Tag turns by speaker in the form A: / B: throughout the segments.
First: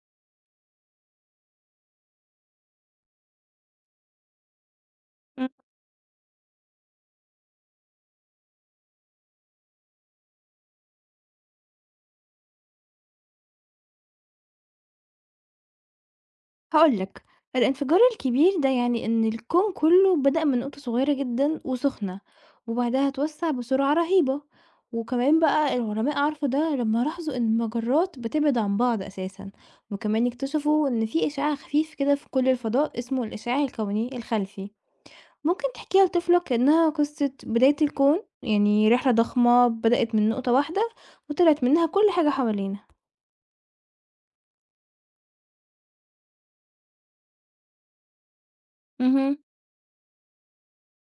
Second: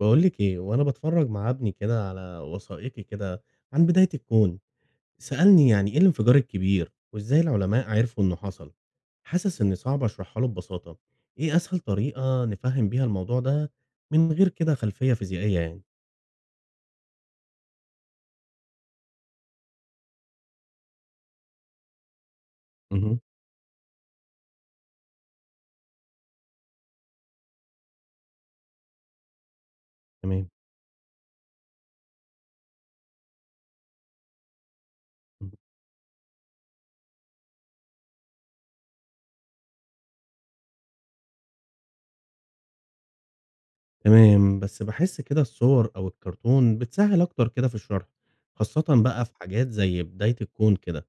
A: باقول لِك إيه، وأنا باتفرّج مع ابني كده على وثائقي كده عن بداية الكون،
B: إمم،
A: سألني يعني إيه الانفجار الكبير، وإزاي العلماء عرفوا إنه حصل؟ حاسس إني صعب أشرحها له ببساطة، إيه أسهل طريقة نفهّم بيها الموضوع ده من غير كده خلفية فيزيائية يعني؟
B: هاقول لك، الانفجار الكبير ده يعني إن الكون كله بدأ من نقطة صغيرة جدًا وسخنة، وبعدها
A: اهم،
B: اتوسع بسرعة رهيبة، وكمان بقى العلماء عرفوا ده لمّا لاحظوا إن المجرات بتبعد عن بعض أساسًا، وكمان
A: اهم،
B: اكتشفوا إن في إشعاع خفيف كده في كل الفضاء اسمه الإشعاع الكوني الخلفي.
A: اهم.
B: ممكن تحكيها لطفلك إنها قصة بداية الكون، يعني رحلة ضخمة بدأت من نقطة واحدة وطلعت منها كل حاجة حوالينا.
A: تمام، بس باحس كده الصور أو الكرتون بتسهّل أكتر كده في الشرح، خاصةً بقى في
B: اهم.
A: حاجات زي بداية الكون كده.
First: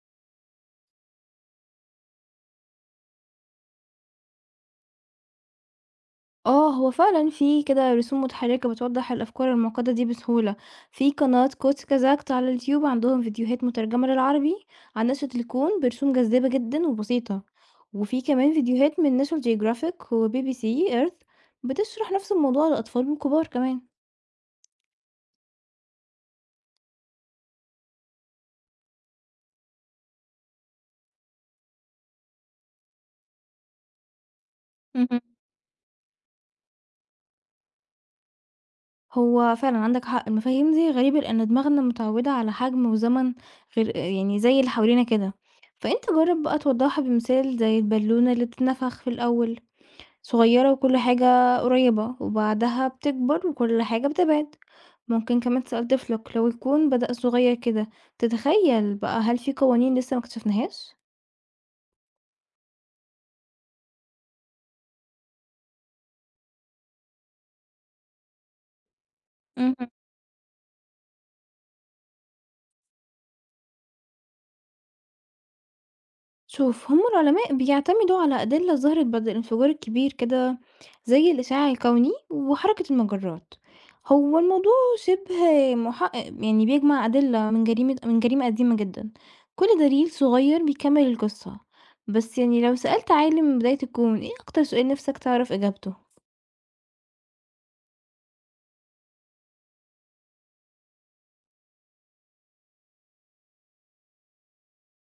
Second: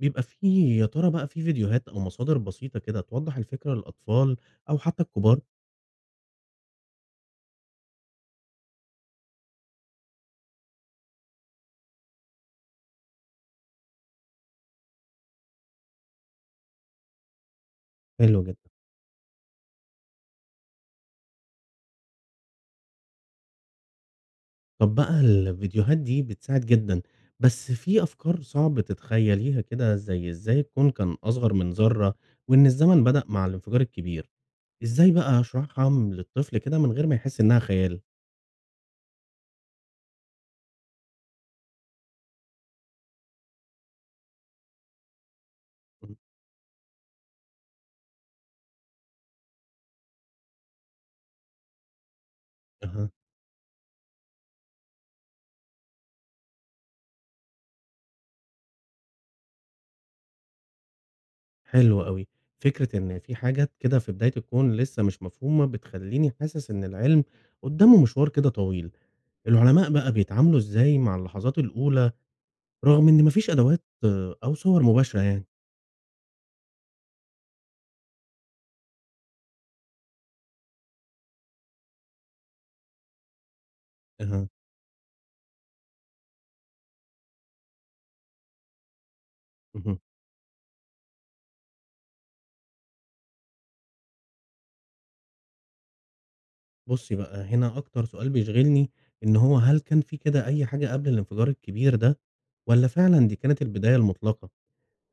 A: بيبقى في يا ترى بقى في فيديوهات أو مصادر بسيطة كده توضّح الفكرة للأطفال أو حتى الكبار؟
B: آه، هو فعلًا في كده رسوم متحركة بتوضح الأفكار المعقدة دي بسهولة، في قناة كوتس كازاكت على اليوتيوب عندهم فيديوهات مترجمة للعربي عن نشأة الكون برسوم جذابة جدًا وبسيطة، وفي
A: حلو
B: كمان
A: جدًا.
B: فيديوهات من National Geographic وبي بي سي Earth بتشرح نفس الموضوع للأطفال والكبار كمان.
A: طب بقى الفيديوهات دي بتساعد جدًا، بس في أفكار صعب تتخيّليها كده زي إزاي الكون كان أصغر من ذرة، وإن الزمن بدأ مع الانفجار الكبير، إزاي
B: اهم.
A: بقى أشرحها للطفل كده من غير ما يحس إنها خيال؟
B: هو فعلًا عندك حق، المفاهيم دي غريبة لأن دماغنا متعودة على حجم وزمن غير يعني زي اللي حوالينا كده، فأنت
A: إمم.
B: جرب بقى توضحها بمثال زي البالونة اللي بتتنفخ في الأول. صغيرة وكل حاجة قريبة، وبعدها
A: أها،
B: بتكبر وكل حاجة بتبعد، ممكن كمان تسأل طفلك لو الكون بدأ صغير كده، تتخيل بقى هل في قوانين لسه ما اكتشفناهاش؟
A: حلو أوي. فكرة إن في حاجات كده في بداية الكون لسه مش مفهومة بتخلّيني حاسس إن العلم قدّامه مشوار كده طويل. العلماء بقى بيتعاملوا إزاي مع اللحظات الأولى رغم إن ما فيش أدوات أو صور مباشرة يعني؟
B: شوف، هم العلماء بيعتمدوا على أدلة ظهرت بعد الانفجار الكبير كده زي الإشعاع الكوني وحركة المجرات. هو
A: اها
B: الموضوع شبه محقق يعني بيجمع أدلة من جريمة قديمة جدا، كل
A: اهم.
B: دليل صغير بيكمل القصة. بس يعني لو سألت عالم من بداية الكون، ايه أكتر سؤال نفسك تعرف إجابته؟
A: بُصّي بقى، هنا أكتر سؤال بيشغلني إن هو هل كان في كده أي حاجة قبل الانفجار الكبير ده والّا فعلًا دي كانت البداية المطلقة؟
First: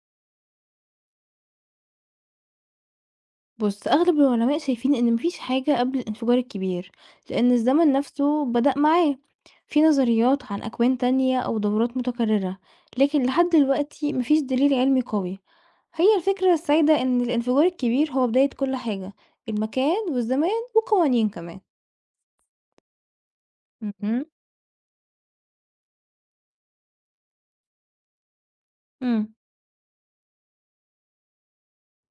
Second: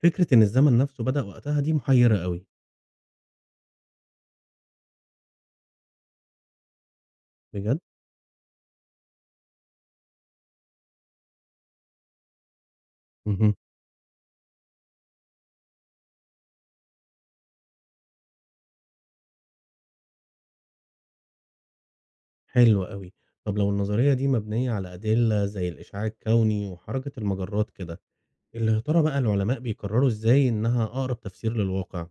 A: فكرة إن الزمن نفسه بدأ وقتها دي محيرة أوي.
B: بُص، أغلب العلماء شايفين إن ما فيش حاجة قبل الانفجار الكبير، لأن
A: بجد؟
B: الزمن نفسه بدأ معاه. في نظريات عن أكوان تانية أو دورات متكررة، لكن لحد
A: اهم.
B: دلوقتي ما فيش دليل علمي قوي. هي الفكرة السائدة إن الانفجار الكبير هو بداية كل حاجة، المكان والزمان والقوانين كمان.
A: حلو أوي. طب لو النظرية
B: مهم.
A: دي مبنية على أدلة زي الإشعاع الكوني وحركة المجرات كده، اللي يا ترى بقى
B: امم.
A: العلماء بيقرروا إزاي إنها أقرب تفسير للواقع؟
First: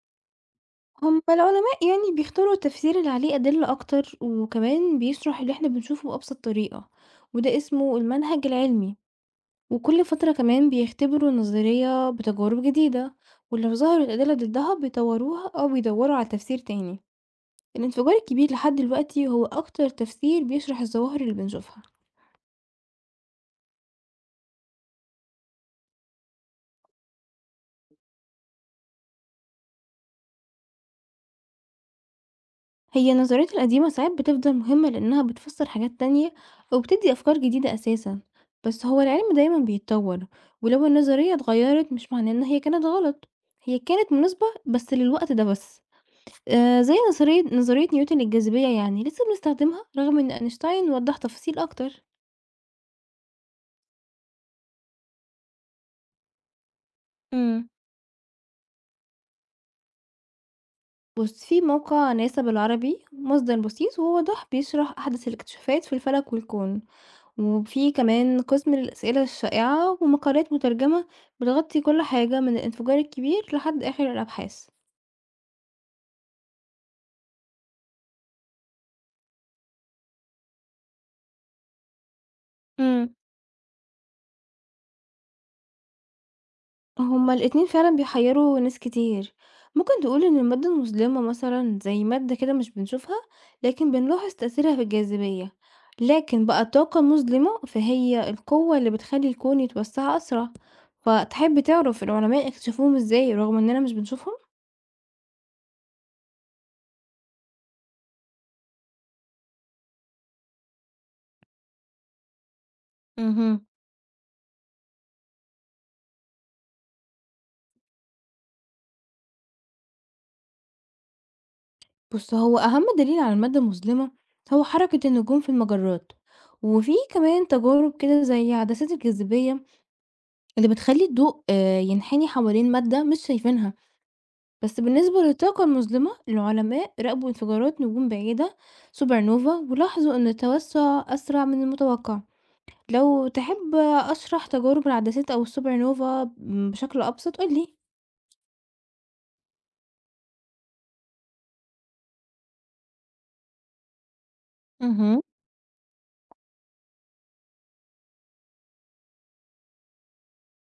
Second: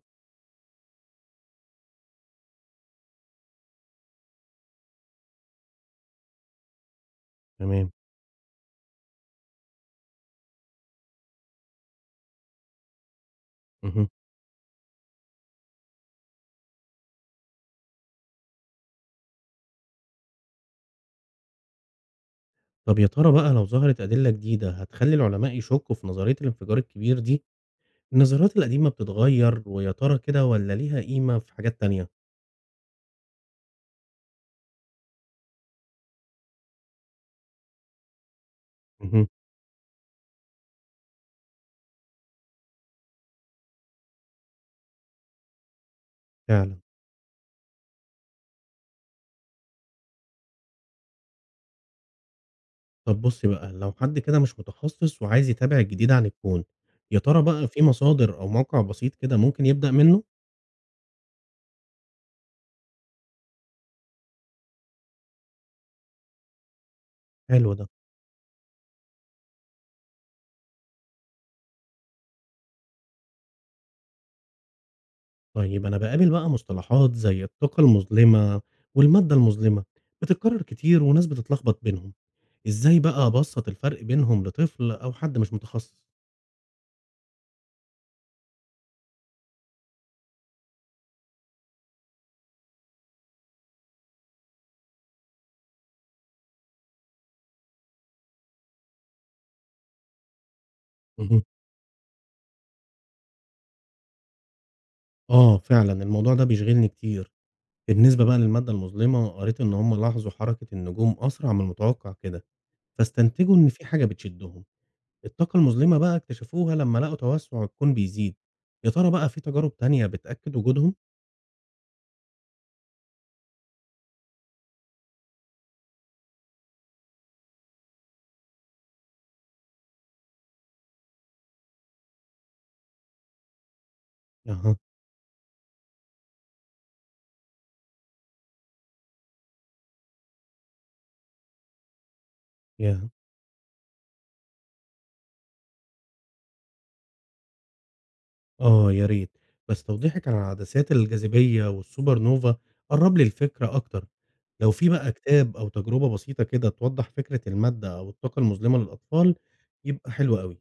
B: هم العلماء يعني بيختاروا التفسير اللي عليه أدلة أكتر، وكمان بيشرح اللي احنا بنشوفه بأبسط طريقة، وده
A: تمام.
B: اسمه المنهج العلمي. وكل فترة كمان بيختبروا النظرية بتجارب جديدة، ولو ظهرت
A: اهم.
B: أدلة ضدها بيطوروها أو بيدوروا على تفسير تاني. الانفجار الكبير لحد دلوقتي هو أكتر تفسير بيشرح الظواهر اللي بنشوفها.
A: طب يا ترى بقى لو ظهرت أدلة جديدة هتخلي العلماء يشكوا في نظرية الانفجار الكبير دي؟ النظريات القديمة بتتغير ويا ترى كده ولا ليها قيمة في حاجات تانية؟
B: هي النظريات القديمة ساعات بتفضل مهمة لأنها بتفسر حاجات تانية أو بتدي أفكار جديدة أساسا، بس هو
A: اهم،
B: العلم دايما بيتطور. ولو النظرية اتغيرت مش معناه إن هي كانت غلط، هي كانت مناسبة بس للوقت ده بس.
A: فعلا
B: زي نظرية نيوتن للجاذبية يعني، لسه بنستخدمها رغم إن أينشتاين وضّح تفاصيل أكتر.
A: طب بص بقى لو حد كده مش متخصص وعايز يتابع الجديد عن الكون يا ترى
B: إمم.
A: بقى في مصادر أو موقع بسيط كده ممكن يبدأ منه؟
B: بُص، في موقع ناسا بالعربي، مصدر بسيط وواضح بيشرح أحدث الاكتشافات في الفلك والكون،
A: حلو ده
B: وفي كمان قسم للأسئلة الشائعة ومقالات مترجمة بتغطي كل حاجة من الانفجار الكبير لحد آخر الأبحاث.
A: طيب أنا بقابل بقى مصطلحات زي الطاقة المظلمة والمادة المظلمة بتتكرر كتير وناس بتتلخبط بينهم إزاي
B: إمم.
A: بقى أبسط الفرق بينهم لطفل أو حد مش متخصص؟
B: هما الاتنين فعلًا بيحيّروا ناس كتير، ممكن تقول إن المادة المظلمة مثلًا زي مادة كده مش بنشوفها، لكن بنلاحظ تأثيرها في الجاذبية، لكن بقى الطاقة المظلمة فهي القوة اللي بتخلّي الكون يتوسّع أسرع،
A: مهم.
B: فتحب تعرف العلماء اكتشفوهم إزاي رغم إننا مش بنشوفهم؟
A: آه فعلًا، الموضوع ده بيشغلني كتير. بالنسبة بقى للمادة المظلمة، قريت إن هم لاحظوا حركة النجوم أسرع من المتوقع كده، فاستنتجوا
B: اهم.
A: إن في حاجة بتشدهم. الطاقة المظلمة بقى اكتشفوها لما لقوا توسع الكون بيزيد. يا ترى بقى في تجارب تانية بتأكد وجودهم؟
B: بُص، هو أهم دليل على المادة المظلمة هو حركة النجوم في المجرات، وفي كمان تجارب كده زي عدسات الجاذبية اللي بتخلّي الضوء ينحني حوالين مادة مش شايفينها.
A: أها،
B: بس بالنسبة للطاقة المظلمة، العلماء راقبوا انفجارات نجوم بعيدة سوبر نوفا، ولاحظوا ان التوسع أسرع من المتوقع.
A: ياه!
B: لو تحب أشرح تجارب العدسات أو السوبر نوفا بشكل أبسط قولي.
A: آه يا ريت، بس توضيحِك عن عدسات الجاذبية والسوبر نوفا قرّب لي الفكرة أكتر. لو في بقى
B: مهم.
A: كتاب أو تجربة بسيطة كده توضح فكرة المادة أو الطاقة المظلمة للأطفال، يبقى حلو أوي.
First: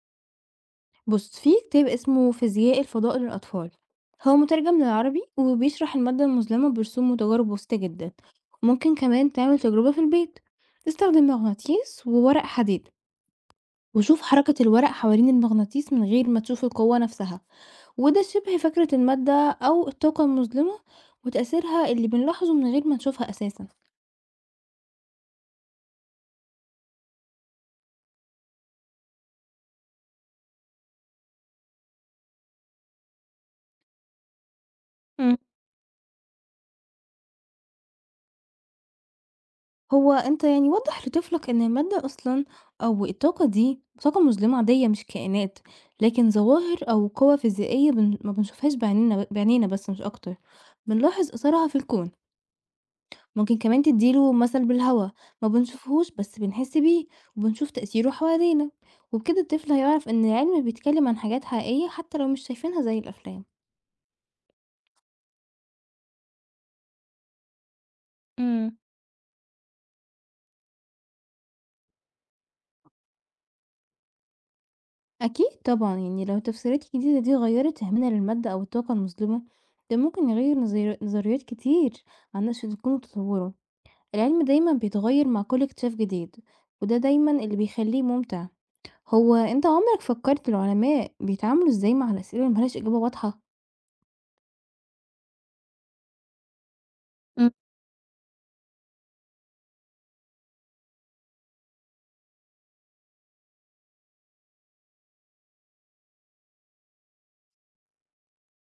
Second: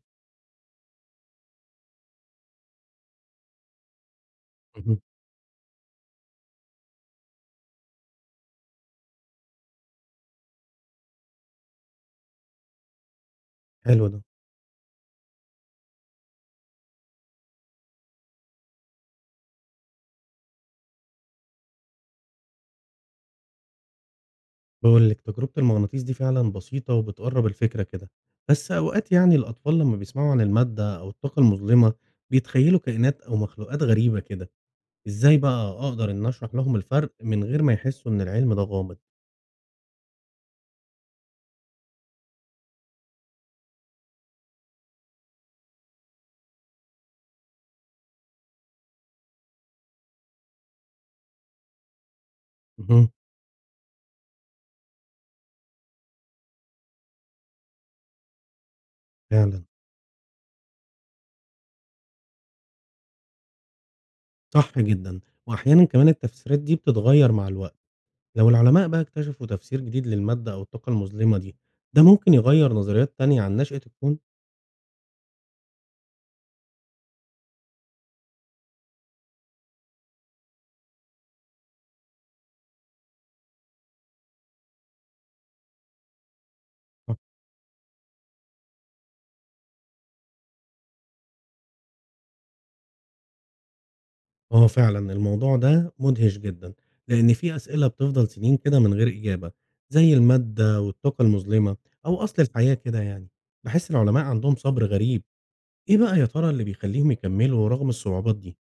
B: بص، في كتاب اسمه فيزياء الفضاء للأطفال، هو مترجم
A: اهم،
B: للعربي وبيشرح المادة المظلمة برسوم وتجارب بسيطة جدا. ممكن كمان تعمل تجربة في البيت، استخدم مغناطيس وورق حديد،
A: حلو ده.
B: وشوف حركة الورق حوالين المغناطيس من غير ما تشوف القوة نفسها، وده شبه فكرة المادة أو الطاقة المظلمة وتأثيرها اللي بنلاحظه من غير ما نشوفها أساسا.
A: باقول لِك، تجربة المغناطيس دي فعلًا بسيطة وبتقرّب الفكرة كده، بس أوقات يعني الأطفال لمّا بيسمعوا عن المادة أو الطاقة المظلمة، بيتخيّلوا كائنات أو مخلوقات غريبة كده، إزاي
B: مم.
A: بقى أقدر إن أشرح لهم الفرق من غير ما يحسّوا إن العلم ده غامض؟
B: هو أنت يعني وضح لطفلك إن المادة أصلا أو الطاقة دي طاقة مظلمة عادية مش كائنات، لكن ظواهر أو قوى فيزيائية، ما بنشوفهاش بعينينا بس، مش أكتر. بنلاحظ أثرها في الكون.
A: اهم،
B: ممكن كمان تديله مثل بالهوا، ما بنشوفهوش بس بنحس بيه وبنشوف تأثيره حوالينا، وبكده
A: فعلًا،
B: الطفل هيعرف إن العلم بيتكلم عن حاجات حقيقية حتى لو مش شايفينها زي الأفلام.
A: صح جدًا، وأحيانًا كمان التفسيرات دي بتتغيّر مع الوقت، لو
B: امم.
A: العلماء بقى اكتشفوا تفسير جديد للمادة أو الطاقة المظلمة دي، ده ممكن يغيّر نظريات تانية عن نشأة الكون؟
B: أكيد طبعا، يعني لو التفسيرات الجديدة دي غيرت فهمنا للمادة أو الطاقة المظلمة، ده ممكن يغير نظريات كتير عن نشأة الكون وتطوره. العلم دايما بيتغير مع كل اكتشاف جديد، وده دايما اللي بيخليه ممتع. هو انت عمرك فكرت العلماء بيتعاملوا ازاي مع الأسئلة اللي ملهاش إجابة واضحة؟
A: آه فعلًا الموضوع ده مُدهِش جدًا، لإن في أسئلة بتفضل سنين كده من غير إجابة، زي المادة والطاقة المظلمة أو أصل الحياة كده يعني، باحس العلماء عندهم صبر غريب، إيه بقى يا ترى اللي بيخلّيهم يكمّلوا رغم الصعوبات دي؟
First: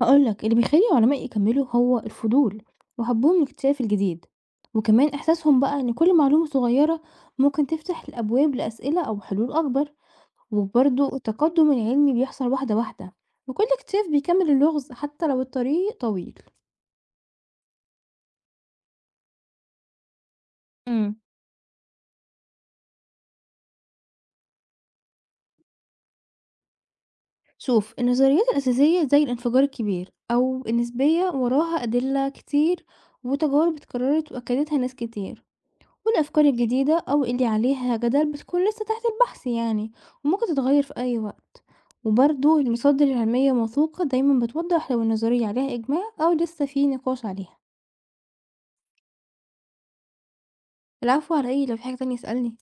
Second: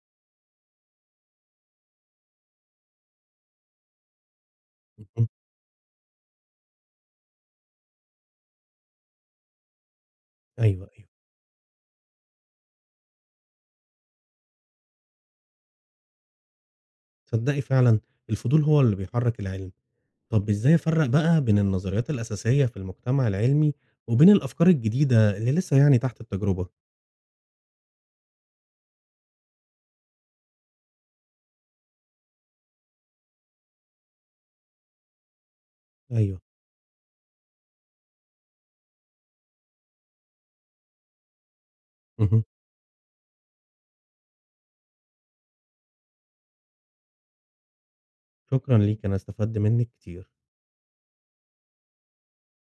B: هاقول لك، اللي بيخلّي العلماء يكمّلوا هو الفضول وحبّهم لاكتشاف الجديد، وكمان
A: اهم،
B: إحساسهم بقى إن كل معلومة صغيّرة ممكن تفتح الأبواب لأسئلة أو حلول أكبر،
A: أيوه، أيوه،
B: وبرضه التقدُّم العلمي بيحصل واحدة، واحدة، وكل اكتشاف بيكمّل اللغز حتى لو الطريق طويل.
A: تصدّقي فعلًا الفضول هو اللي بيحرّك العلم، طَب إزاي أفرّق
B: إمم.
A: بقى بين النظريات الأساسية في المجتمع العلمي وبين الأفكار الجديدة اللي لسه يعني تحت التجربة؟
B: شوف، النظريات الأساسية زي الانفجار الكبير أو النسبية وراها أدلة كتير وتجارب اتكرّرت وأكدتها ناس كتير.
A: أيوه،
B: والأفكار الجديدة أو اللي عليها جدل بتكون لسه تحت البحث يعني، وممكن تتغير في أي وقت.
A: اهم،
B: وبرضه المصادر العلمية الموثوقة دايما بتوضح لو النظرية عليها إجماع أو لسه في نقاش عليها.
A: شكرًا ليكِ أنا استفدت منِّك كتير.
B: العفو، على إيه؟ لو في حاجة تانية اسألني.